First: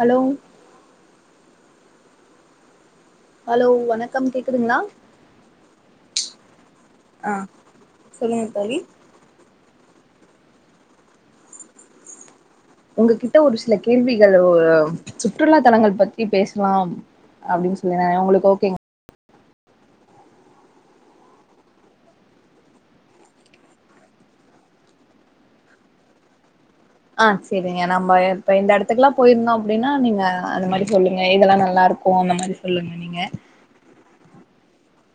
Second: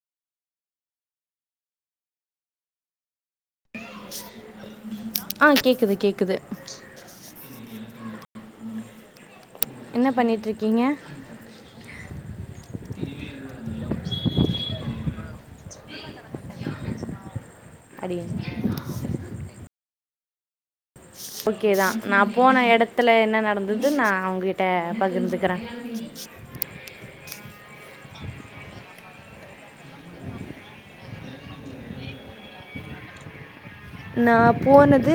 Hello hello வணக்கம் கேக்குதுங்ளா ஆ கேக்குது கேக்குது ஆ சொல்லுங்க தோழி என்ன பண்ணிட் இருக்கீங்க உங்க கிட்ட ஒரு சில கேள்விகளோ சுற்றுலா தலங்கள் பத் பத்தி பேஸ்லா அப்டின் சொல்லி உங்களுக்கு அப்படின்னு ஓக்கேங் ஓகேதா நா போன எடத்துல என்ன நடந்தது நா உங்க கிட்ட பகிர்ந்துக்கிற ஆ சேரிங்க நம்ப இப்ப இந்த எடத்துக்குலா போயிருந்தோ அப்டின்னா நீங்க அந்த மாறி சொல்லுங்க இதெல்லா நல்லா இருக் கும் அந்த மாறி சொல்லுங்க நீங்க நா போனது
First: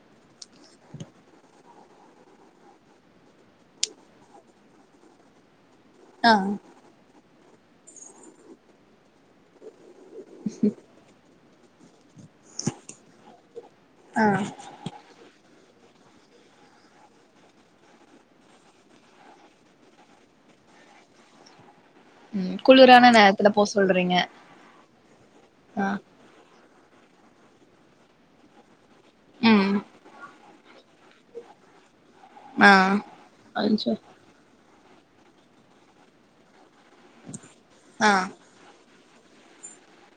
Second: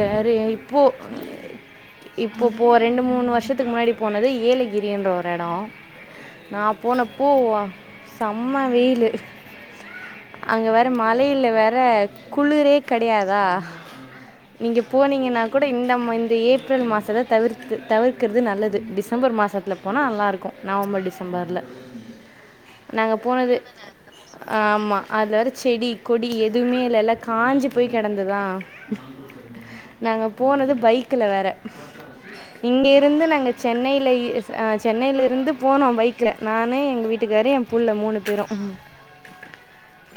யாரு இப்போ இப்போ போ ரெண்டு மூணு வருஷத்துக்கு முன்னாடி போனது ஏலகிரின்ற ஒரு எடோ ஆ நா போனப்போ செம்ம வெயிலு அங்க வேற மலையில வேற குளுரே கெடையாதா அ நீங்க போனீங்கன்னா கூட இந்த இந்த ஏப்ரல் மாசத்த தவிர்த்து தவிர்க்கிறது நல்லது டிசம்பர் மாசத்துல போனா நல்லா இருக்கும் நவம்பர் டிசம்பர்ல ம் குளிரான நாங்க நேரத்துல போனது போ சொல்றீங்க ஆமா அதுல வேற செடி ஆ கொடி எ எதுமே இல்ல எல்லா காஞ்சி போய் கெடந்ததா ம் நாங்க போனது பைக்ல வேற ஆ இங்க இருந்து நாங்க அச்சோ சென்னைலயே அ சென்னைல இருந்து போனோ பைக்ல நானு எங்க வீட் விட்டுக்காரு எ புள்ள ஆ மூணு பேரு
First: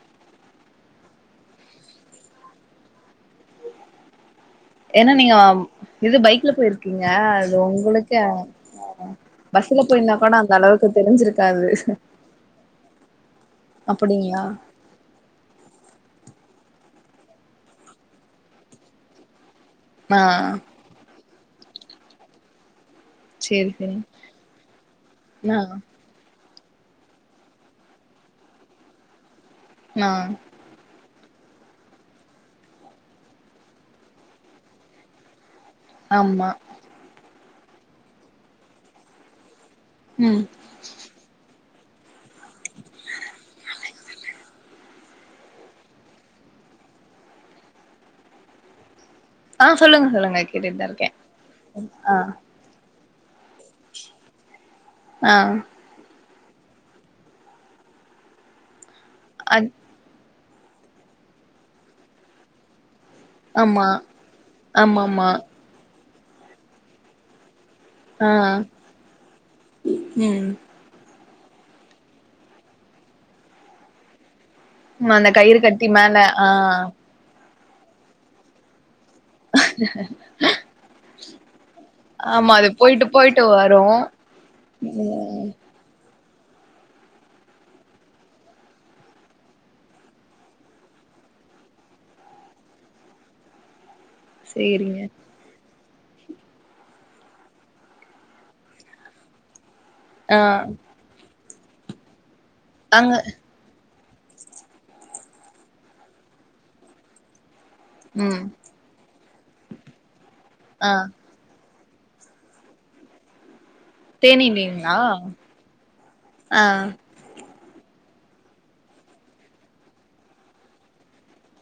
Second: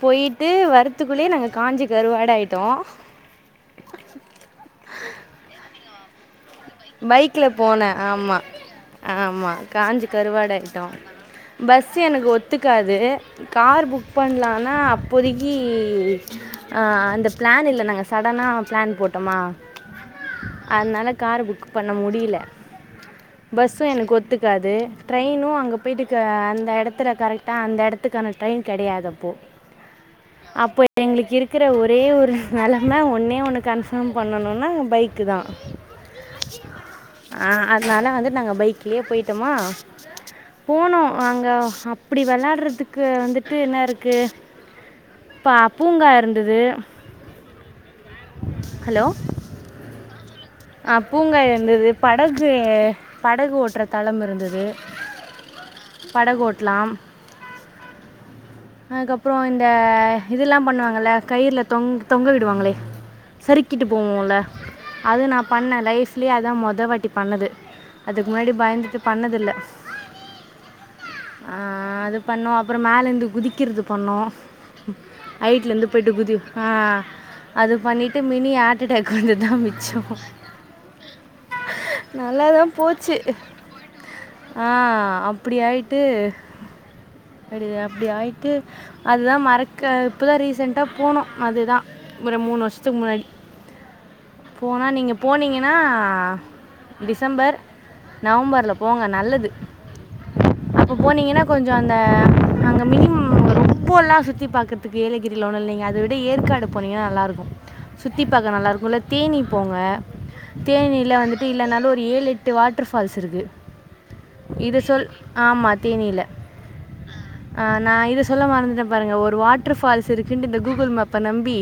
போய்ட்டு வரத்துக்குள்ளயே நாங்க காஞ்சு கருவாடாயிட்டோ ஏனா நீங்க இது பைக்ல போயிர் பைக்ல போனே ஆமா ஆமா பஸ்ல காஞ்சு போயிருந்தா கூட அந்த கருவாடாயிட்டோ அளவுக்கு தெரிஞ்சிருக்காது பஸ் எனக்கு ஒத்துக்காது கார் புக் அப்டிங்களா பண்லானா அப் போதிக்கி அ அந்த பிளான் இல்ல நாங்க சடனா பிளான் போட்டோமா ஆ ஆ அதனால கார புக் பண்ண முடில சேரி பஸ்ஸு சேரி எனக்கு ஒத்துக்காது ட்ரெயினு நா அங்க போயிட்டு க அந்த எடத்துல கரெக்டா அந்த எடத்துக்கான ட்ரெயின் கெடயாது அப்போ நா அப்போ எங்ளுக்கு இருக்கற ஒரே ஒரு நெலம ஒன்னே ஒன்னு கன்ஃபார்ம் பண்ணணுனா பைக்குதா ஆமா ஆ அதனால வந்துட் நாங்க பைக்லயே போயிட்டமா ம் போனோ அங்க அப்டி வெளயாடுறதுக்கு வந்துட்டு என்ன இருக்கு பா பூங்கா இருந்துது ஹலோ ஆ சொல்லுங்க சொல்லுங்க கேட்டுட்டுதா அ இருக்கே பூங்கா இருந்துது படகு படகு ஓட்ற தளம் இருந்துது ஆ படகோட்லாம் அதுக்கப்றோ இந்த அத் இதெல்லா பண்ணுவாங்கல்ல கயிற்ல தொங் தொங்க விடுவாங்களே சறுக்கிட்டு ஆமா போவோல்ல அது ஆமாமா நா பண்ண லைஃப்லே அதா மொதவாட்டி பண்ணது அதுக்கு ஆ முன்னாடி பயந்துட்டு பண்ணதில்ல ம் ஆ அது பண்ணோ அப்பறோ மேலந்து குதிக்கறது பண்ணோ அந்த கயிறு ஐட்ல கட்டி இந்து போயிட்டு மேல குதி ஆ அது பண்ணிட்டு மினி ஹாட்டடேக் வந்தத்தா மிச்சோ ஆமா அது தான் போயிட்டு போச்சு போயிட்டு வரு ஆ அப்டி ஆயிட்டு அடி தா அப்டி ஆயிட்டு அதுதா மறக்க இப்பதா ரீசென்டா போனோ அதுதா ஒரு மூணு வர்ஷத்துக்கு முன்னாடி போனா சேரிங்க நீங்க போனீங்கன்னா டிசம்பர் நவம்பர்ல போங்க நல்லது ஆ இப்போ போனீங்கன்னா கொஞ்சோ அந்த அங்க மினிமம் ரூ போல்லா சுத்தி பாக்கறத்துக்கு ஏலகிரில ஒன்னு இல்லேங்க அத விட ஏற்காடு போனீங்கன்னா நல்லாருக்கு சுத்தி ம் பாக்க நல்லாருக்கு இல்ல தேனி போங்க ஆ தேனீல வந்துட் டு இல்லனாலு ஒரு ஏழெட்டு வாட்ர் ஃபால்ஸ் இருக்கு இது தேனிலீங்களா சொல் ஆமா தேனீல ஆ அ நா இத சொல்ல மறந்துட்ட பாருங்க ஒரு வாட்டர் ஃபால்ஸ் இருக்குன்டு இந்த கூகுள் மேப்ப நம்பி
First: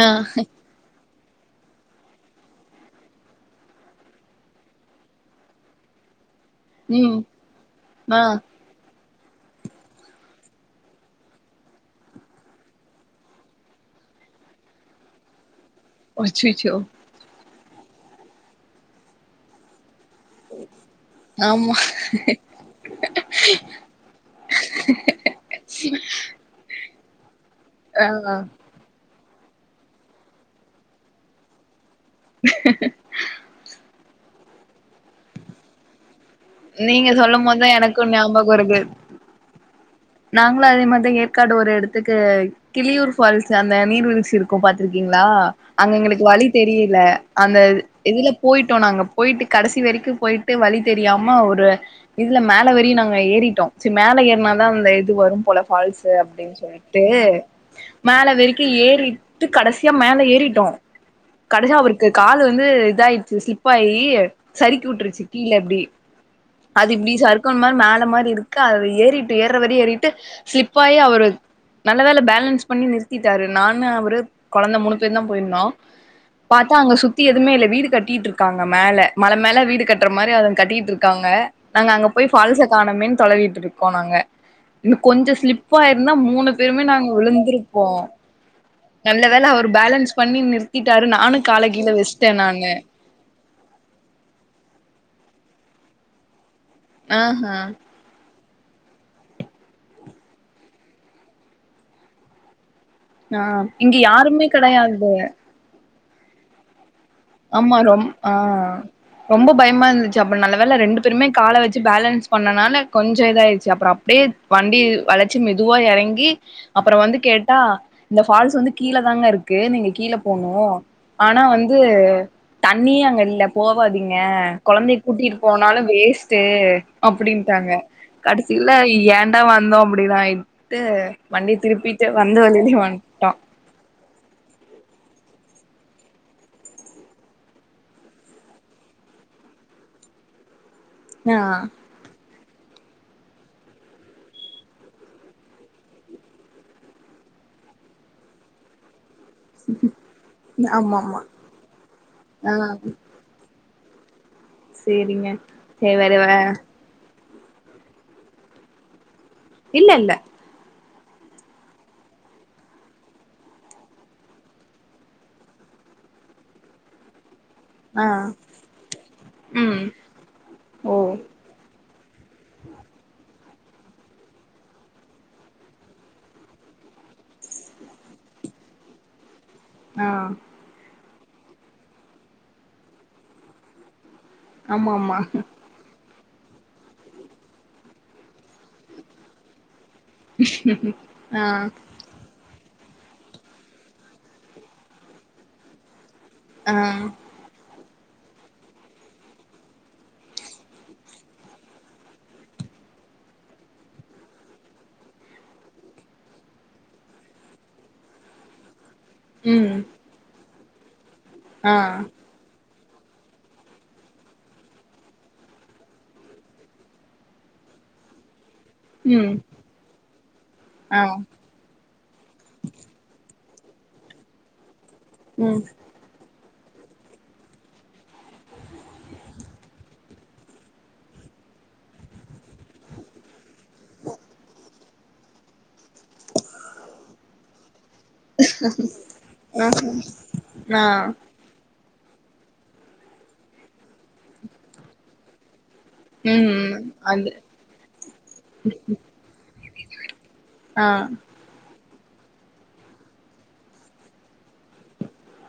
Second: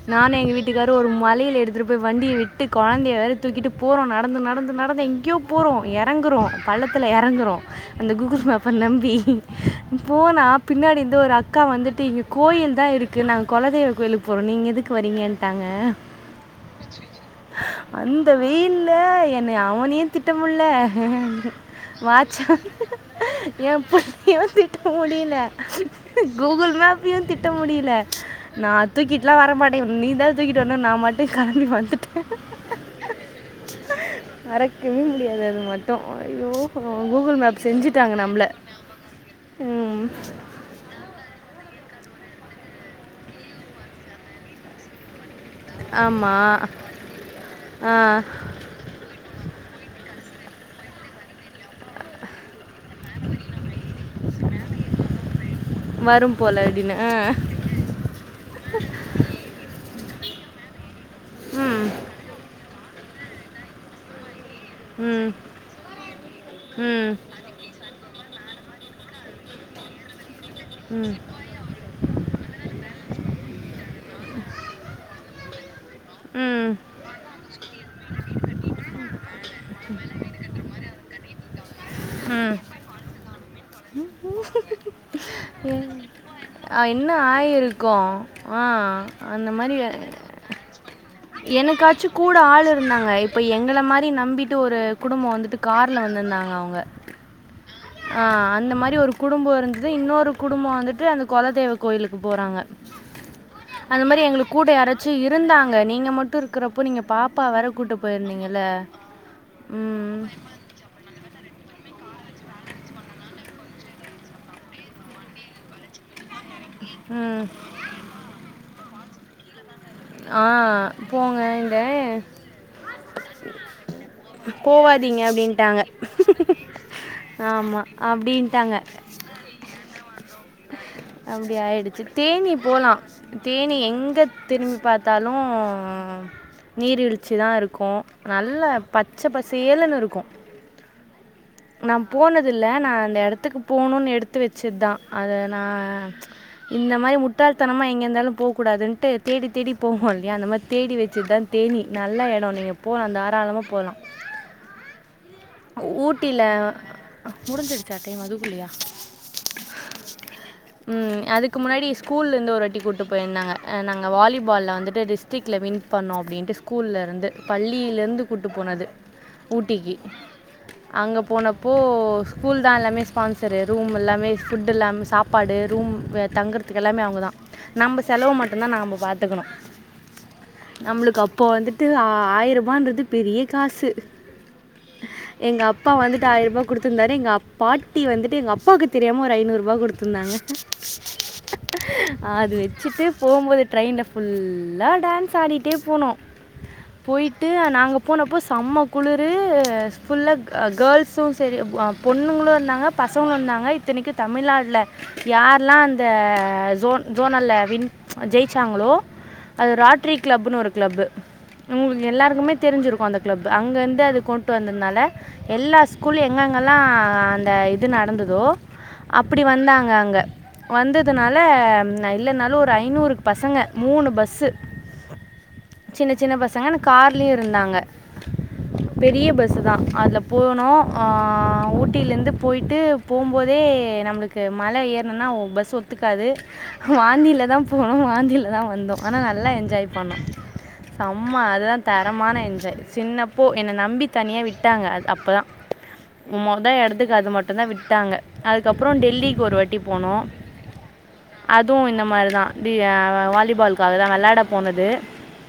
ஆ நானு எங்க வீட்டுக்காரு ஒரு மலைல எடுத்துட்டு போய் வண்டிய விட்டு கொழந்தைய வேற தூக்கிட்டு போறோ நடந்து நடந்து நடந்து எங்கயோ போறோ எறங்குறோ பள்ளத்துல ம் எறங்குறோ அந்த ஆ கூகுள் மேப் ப நம்பி போனா பின்னாடிந்து ஒரு அக்கா வந்துட்டு இங்க கோயில்தா இருக் கு நாங்க கொலதெய்வ கோயிலுக்கு போறோ நீங்க எதுக்கு வரீங்கன்ட்டாங்க ஒச்சிச்சோ அந்த வெயில்ல என்ன அவனியு திட்டமுள்ள ஆமா வாட்சு என் பையனு திட்ட முடில கூகுள் மேப் இப்பியு திட்ட முடில ஆ நா தூக்கிட்டுலா வர மாட்டே நீ தா தூக்கிட்டு வர்னு நா பாட்டுக் கெளம்பி வந்துட்ட மறக்கவே முடியாது அது மட் ஐயோ நீங்க கூகுள் சொல்லும் மேப் போதுதா எனக்கு செஞ்சுட்டாங்க நம்ள ஞாபகோ ம் ங்க அதே மாதி ஏற்காடு ஒரு எடத்துக்கு கிளியூர் ஃபால்ஸ் அந்த நீர்வீழ்ச்சி இருக்கு பாத்துருக்கீங்களா அங்க எங்களுக்கு வழி ஆமாம் தெரியல அந்த ஆ இது இதுல போயிட்டோ நாங்க போயிட்டு கடைசி வரைக்கு போயிட்டு வழி தெரியாம ஒரு இதுல மேல வரி நாங்க ஏறிட்டோ செரி மேல ஏர்னாதா அந்த இது வரும் போல ஃபால்ஸ்சு வரும் அப்டின் போல் அப்படின்னு சொல்ட்டு ஆ மேல வெறுக்கி ஏறிட்டு கடசியா மேல ஏறிட்டோ கடசியா ம் அவருக்கு கால வந்து இதயிடுச்சு ஸ்லிப் ஆயி சரிக்கி உட்ருச்சு ம் கீழ இப்டி ம் சறுக்கல் மாரி மேல மாரி இருக்கு அதுல ஏறிட்டு ஏர்ற வரையு ஏறிட்டு ஸ்லிப்பாயி அவரு நல்ல வேள பேலன்ஸ் பண்ணி நிறுத்திட்டாரு நானு அவரு கொழந்த மூணு பேருந்தா போயிருந்தோ ம் பாத்தா அங்க சுத்தி எதுவுமே இல்ல வீடு கட்டிட்டு இருக்காங்க மேல மல மேல வீடு கட்ற மாரி அத கட்டிகிட்டு இருக்காங்க நாங்க அங்க போய் ம் பால்ஸ காணமேன் தொழவீட்டு இருக்கோ நாங்க இன்னு கொஞ்சோ ஸ்லிப்பாயிருந்தா மூணு ஆ, பேருமே நாங்க என்ன விழுந்திருப்போ ஆயிருக்கும் ஆ நல்ல வேல அவர் பேலன்ஸ் பண்ணி நிறுத்திட்டாரு நானு கால கீழ எனக்காச்சு வெச்ட்டே கூட ஆள் நானு இருந்தாங்க இப் ப எங்கள மாரி நம்பிட்டு ஒரு குடும்போ வந்துட்டு கார்ல வந்திருந்தாங்க அவுங்க அ ஹ ஆ அந்த மாரி ஒரு குடும்போ இருந்தது இன்னொரு குடும்பம் வந்துட்டு அந்த கொலத்தெவ்வ கோயிலுக்கு போறாங்க ஆ இங்க அந்த மாரி யாருமே எங்களுக் கூட கெடையாது யாராச்சி இருந்தாங்க நீங்க மட்டு இருக்கிறப்போ நீங்க பா ஆமா ரொம் ஆ ரொம்ப பயமா இருந்துச்சி ம் அப்ப நல்ல வேள ரெண்டு பேருமே கால வச்சி பேலன்ஸ் பண்ணனால கொஞ்சோ இதாடுச்சு அப்பறோ அப்டியே வண்டி வளச் ச்சி மெதுவா இறங்கி அப்பறோ வந்து ம் கேட்டா இந்த ஃபால்ஸ் வந்து கீழ தாங்க இருக் க்கு நீங்க கீழ ஆ போனு போங்க ஆனா வந்து இந்த தண்ணியே அங்க இல்ல போவாதீங்க கொழந்தைய போவாதீங்க கூட்டிட்டு போனாலு அப்படின்ட்டாங்க வேஸ்ட் அப்டின்ட்டாங்க ஆமாம் கடசில அப்படின்ட்டாங்க ஏன்டா வந்தோ அப்டினாயிட்டு அப்படி வண்டிய ஆயிடுச்சு திருப்பிட்டு வந்து தேனி வழியிலயே வந் போகலாம் தேனி எங்க திரும்பி பார்த்தாலு நீர் வீழ்ச்சி தா இருக்கு நல்ல பச்சை பசேலுன்னு இருக்கு ஆ நா போனது இல்ல நா அந்த இடத்துக்கு போணுன் எடுத்து வச்சத்தா அத நா இந்த மாரி முட்டாளத்தனமா எங்க இருந்தாலு போ கூடாதுன்ட்டு தேடி தேடி போவோ இல்லையா அந்த மாரி தேடி ஆமா ஆமா வச்சதுதா தேனி நல்லா எடோ நீங்க ஆ போலா தாராளமா போலா சேரிங்க செரி வரவா முடிஞ்சிருச்சா டைம் அதுக்குள்ளயா இல்ல இல்ல ம் அதுக்கு முன்னாடி ஸ்கூலருந்து ஒருவாட்டி கூட்டு போயிருந்தாங்க நாங்க வாலிபால்ல வந்துட்டு டிஷ் ட்ரிக்ல வின் பண்ணோ அப்டின்ட்டு ஸ்கூல்ல இருந்து ஆ பள்ளிலருந்து கூட்டு போனது ம் ஊட்டிக்கி ஓ அங்க போனப்போ ஸ்கூல்தா எல்லாமே ஸ்பான்சரு ரூம் எல்லாமே ஃபுட் எல்லாமே சாப் சாப்பாடு ரூம் தங்குறதுக்கு எல்லாமே அவுங்கதா நம்ம செலவு மட்டுந்தா நாம பாத்துக்கணு ஆ நம்மளுக்கு அப்போ வந்துட்டு ஆயிர ரூபான்றது பெரிய காசு ஆமாமா எங்கள் அப்பா வந்துட்டு ஆயிர் ரூபா குடுத்துந்தாரு எங்க பாட்டி வந்துட்டு எங்க அப்பாக்கு தெரியாம ஒரு ஐநூர்ரூபா குடுத் துனாங்க ஆ அது வச்சிட்டு போம்போது ட்ரெயின்ல ஃபுல்லா டான்ஸ் ஆடிட்டே போனோ ஆ போய் டு நாங்க போனப்ப செம்ம குளுரு ஃபுல்லா அ கேல்சு செரி ஆ பொண்ணுங்களு இருந்தாங்க பசங்களு இருந்தாங்க இத்தனைக்கு தமிழ்நாட்ல யார்லா அந்த ஜோன் ஜோனல்ல வின் ஜெய்ச்சாங்களோ அது ம் ராட்ரி கிளப்னு ஒரு கிளப்பு ஆ உங்குளுக்கு எல்லாருக்குமே தெரிஞ்சிருக்கு அந்த கிளப்பு அங்கந்து அது கொண்ட்டு வந்தத்னால எல்லா ஸ்கூல எங்கெங்கல்லா அந்த இது நடந்ததோ ம் அப்புடி வந்தாங்க அங்க ஆ வந்ததுனால லா நா இல்லனாலு ஒரு ஐநூறு பசங்க மூணு பஸ்சு ம் சின்ன சின்ன பசங்க அந்த கார்லயு இருந்தாங்க பெரிய பஸ்ஸு தா அதுல போனோ ஆ ஊட்டிலருந்து போய்ட்டு போம்போதே நம்ம து மல ஏறுனன்னா ஒ பஸ் ஒத்துக்காது வாந்தியில தா போனோ வாந்தியில தா வந்தோ ஆனா நல்லா என்ஜாய் பண்ணோ ஆ சம் ஆமா அதுதா தரமான என்ஜய் சின்னப்போ என்ன நம்பி தனியா விட்டாங்க அ அப்பலா மொத எடத்துக்கு அது மட்டுந்தா விட்டாங்க அதுக்கப்றோ டெல்லிக்கு ஒரு வாட்டி போனோ ஆ அதுவு இந்த மாரிதா தீ ஆ வாலிபாலுக்காகதா வெளாட போனது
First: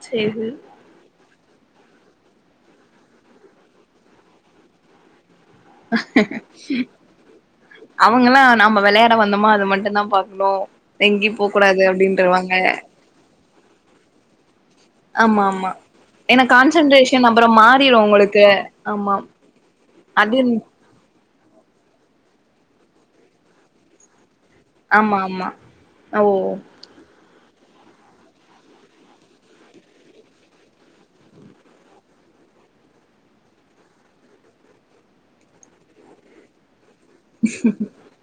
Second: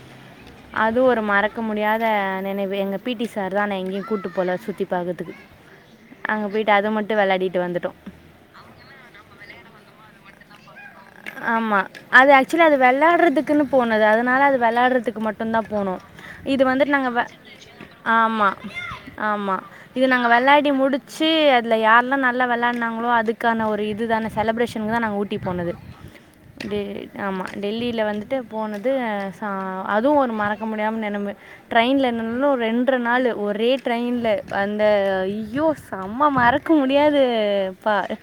சேரி அது ஒரு மறக்க முடியாத நெனைவு எங்க பி டி சார் தா ஆனா எங்கேயு கூட்டு போல சுத்தி பாக்குறதுக்கு வந்துட்டோம் அவங்களா நாம வெளையாட வந்தோமா அது மட்டுந்தா பாக்குனு எங்கேயு போ கூடாது அப்டின்றுவாங்க க்குனு போனது அதுனால அது வெளயாடறக் க்கு மட்டுந்தா ஆமா போனோ ஏன்னா இது வந்து நாங்க கான்சன்ட்ரேஷன் அப்பறோ மாறிரு உங்களுக்கு ஆமா ஆமா இது நாங்க அது வெளாடி முடி ச்சீ அதுல யார்ல்லா நல்லா வெளாட்னாங்களோ அதுக்கான ஒரு இது தான செலப்ரேஷனுக்தா ஆமா நாங்க ஊட்டி ஆமா போனது ஓ தே ஆமா டெல்லில வந்துட்டு போனது ச அதுவு ஒரு மறக்க முடியாம நெனவு ட்ரெயின்ல என்னன் ரெண்ட்ற நாள் ஒரே ட்ரெயின்ல அந்த ஐயோ செம்ம மறக்க முடியாது பார்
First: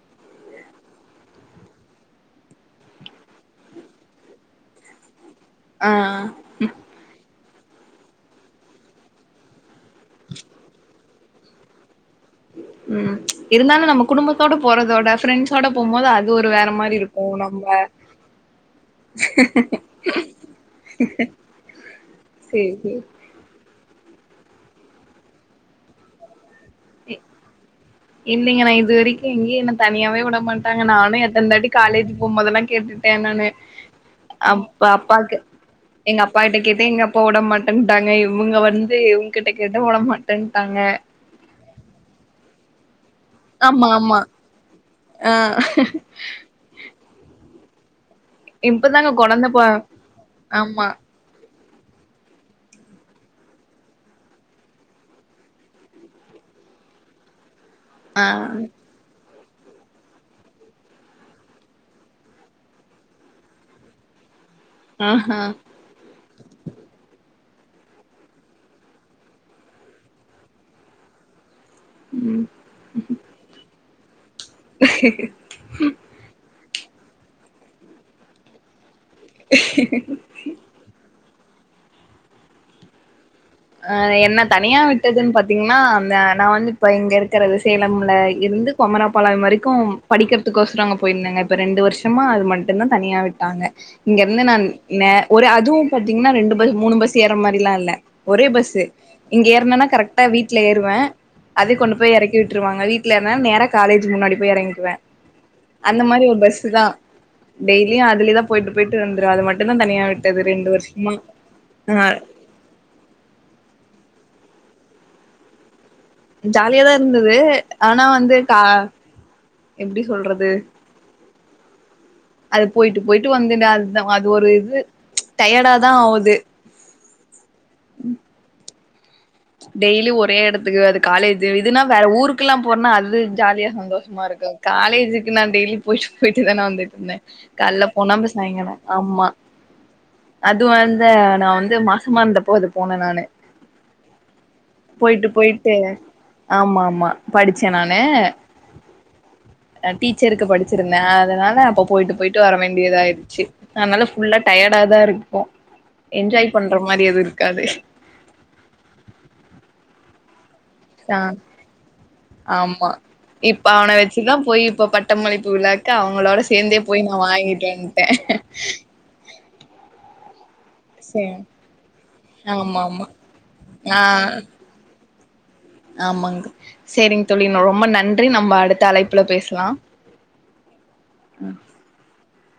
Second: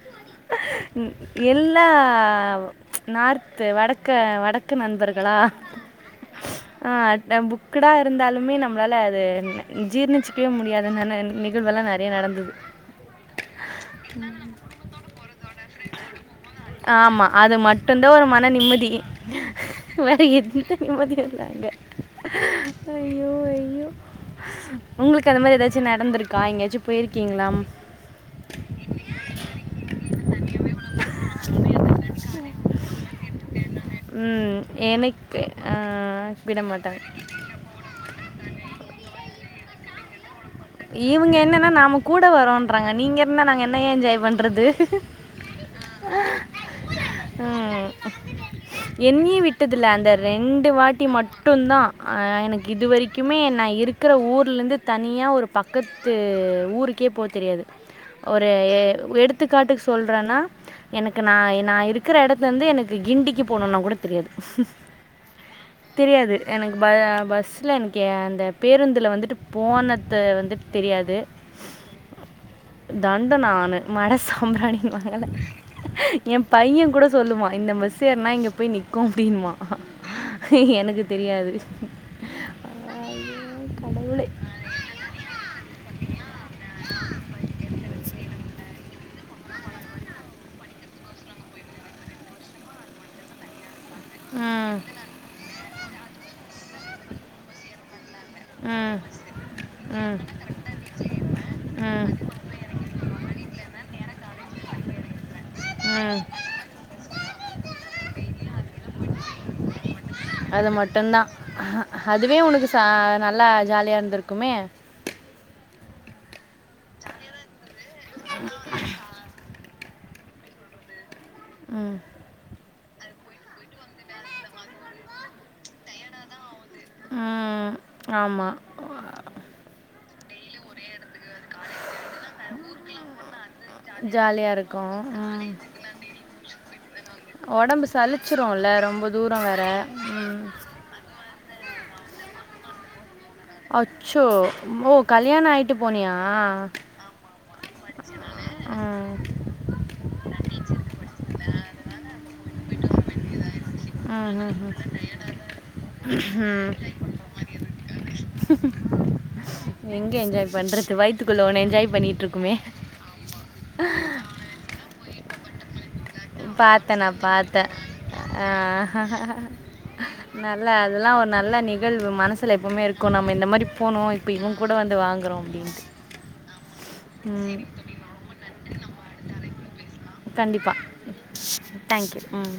ம் எல்லா நார்த்து வடக்க வடக்கு நண்பர்களா ஆ ஆ ஆ ந்த புக்குடா இருந்தாலுமே நம்ளால அது ஜீ க்கே முடியாதுனன்னா நிகழ்வெல்லா நெறைய நடந்துது ம் இருந்தாலு நம்ம குடும்பத்தோட போறதோட ஃப்ரெண்ட்ஸோட போம்போது அது ஒரு வேற மாரி இருக்கு நம்ம ட்டுந்தா ஒரு மனநிம்மதி வேற எந்த நிம்மதி இல்லங்க சேரி சேரி ஐயோ ஐயோ உங்ளுக்கு அது மாரி எதாச்சு நடந்திருக்கா எங்கேயாச்சு போயிருக்கீங்ளம் இல்லைங்க நா இது வரைக்கு எங்கயு என்ன தனியாவே விடமாட்டாங்க நானு எத்தன் தாட்டி காலேஜ் போம் போதெல்லா கேட்டு ட்ட நானு ம், அப்ப அப்பாக்கு எனக்கு ஆ, எங்க அப்பா கிட்ட விட கேட்டே மாட்டாங்க எங்க அப்பா வுட மாட் டன்ட்டாங்க இவங்க வந்து இவுங்க கிட்ட கேட்டா வுட மாட்டேன்ட்டாங்க இவங்க என்னென்னா நாம கூட வரோன்றாங்க நீங்க இருந்தா நாங்க ஆமா என்னயா ஆமா என்ஜாய் பண்றது ஆ அ இப்பதாங்க என்னையே கொழந்த பொ விட்டதுல்ல அந்த ரெண்டு ஆமா வாட்டி மட் ட்டுந்தா ஆ எனக்கு இது வரைக்குமே நா இருக்குற ஊர் ட்ல இருந்து தனியா ஒரு பக்கத்து ஊருக்கே போ தெரியாது ஆ ஒரு எடுத் எத்துக்காட்டுக்கு சொல்றேன்னா எனக்கு நா நா இருக்கிற எடத்துலந்து எனக்கு கிண்டிக்கு போணுனா கூட தெரியாது ஆஹ தெரியாது எனக்கு ப பஸ்ஸில எனக்கே அந்த பேருந்துல வந்துட்டு போனத வந்து தெரியாது தண்ட நானு மட சாம்பிராணி மகள எ பைய கூட சொல்லுவா இந்த பஸ்ஸு ஏற்னா இங்க போய் நிக்கு அப்டின்வா எனக்கு தெரியாது ஐயோ, அ கடவுளே என்ன தனியா விட்டதுன் பாத்தீங்னா அந்த நா வந்து இப்ப இங்க இருக்கிறது சேலம்ல இருந்து பொமராப்பாலயம் வரிக்கும் படிக்கிற்துக்கோச்ர அங்க போயிர்ந்தேங்க இப்ப ரெண்டு வர்ஷமா அது மட்டுதா தனியா விட்டாங்க இங்க இருந்து நா ம் நே ஒரு அதுவு பாத்தீங்னா ரெண்டு பஸ் மூணு பஸ் ஏற மாரிலா இல்ல ஒரே பஸ்ஸு ம் இங்க ஏற்னனா ம் கரெக்டா வீட்ல ஏறுவ அதே கொண்டு ம் போய் எறக்கி விட் விட்ருவாங்க வீட்ல இர்ந்தா நேர காலேஜ் முன்னாடி போய் இறங்கிக்குவே அந்த ம் மாரி ஒரு பஸ்ஸு தா டெய்லியு அதுலே தா போயிட்டு போயிட்டு வந்துருவே அது மட்டு தா தனியா விட் அது மட்டுந்தா அதுவே உனுக்கு ச நல்லா ஜாலியா இருந்திருக்குமே ஜாலியாதா இர்ந்துது ஆனா வந்து கா எப்டி சொல்றது ம் அது போயிட்டு போயிட்டு வந்துந்த அத்தா அது ஒரு இது ச் டயர்டா தா ஆவுது ம் ஆமா டெய்லி ஒரே எடத்துக்கு அது காலேஜி இதுனா வேற ஊருக் க்கிலா போனா அது ஜாலியா சந்தோஷமா இருக்கு ஜாலியாக இருக்கும் காலேஜுக்கு நா டெய்லி போயிட்டு போயிட்டு தானே வந்துட்ருந்தே ஒடம்பு சலிச்சிருல்ல ரொம்ப தூரோ வேற ம் அது வந்த நா வந்து மாசமா இர்ந்தப்போ அது போன நானு அச்சோ ஓ போயிட்டு கல்யாண போயிட்டு ஆயிட்டு போனியா ஆமா ஆமா படிச்சே ஆ நா டீச்சருக்கு படிச்சிருந்தே அதனால அப்ப போயிட்டு போயிட்டு வர வேண்டியதாய்ர்ச்சி அதனால ம், ஃபுல்லா ம், டயர்டா ம். தாருப்போ என்ஜாய் ம். பண்ற மாரி எது இருக்காது எங்க என்ஜாய் பண்றது ஆ வயித்துக்குள்ள ஒனு என்ஜாய் பண்ணிட்ருக்குமே ஆமா இப்ப அவன வெச்சுதா போயி இப்ப பட்டமளிப்பு விழாக்கு அவுங்களோட சே சேந்தே பார்த்தேன் போய் நா நான் பார்த்தேன் வாங்கிட்டேன்ட்டே ஆ, நல்ல அதுலா ஒரு சேரி நல்ல நிகழ்வு மனசு சில ஆமா எப்புமே ஆமா இருக்கு நம்ம இந்த மாரி ஆ போனோ இப்போ இவுங்க கூட வந்து வாங்குறோ அப்டின்ட்டு ஆமாங்க சேரிங் தோழி ரொம்ப நன்றி நம்ம அடுத்த அழைப்புல பேசலா கண்டிப்பா டேங்க் யூ ம்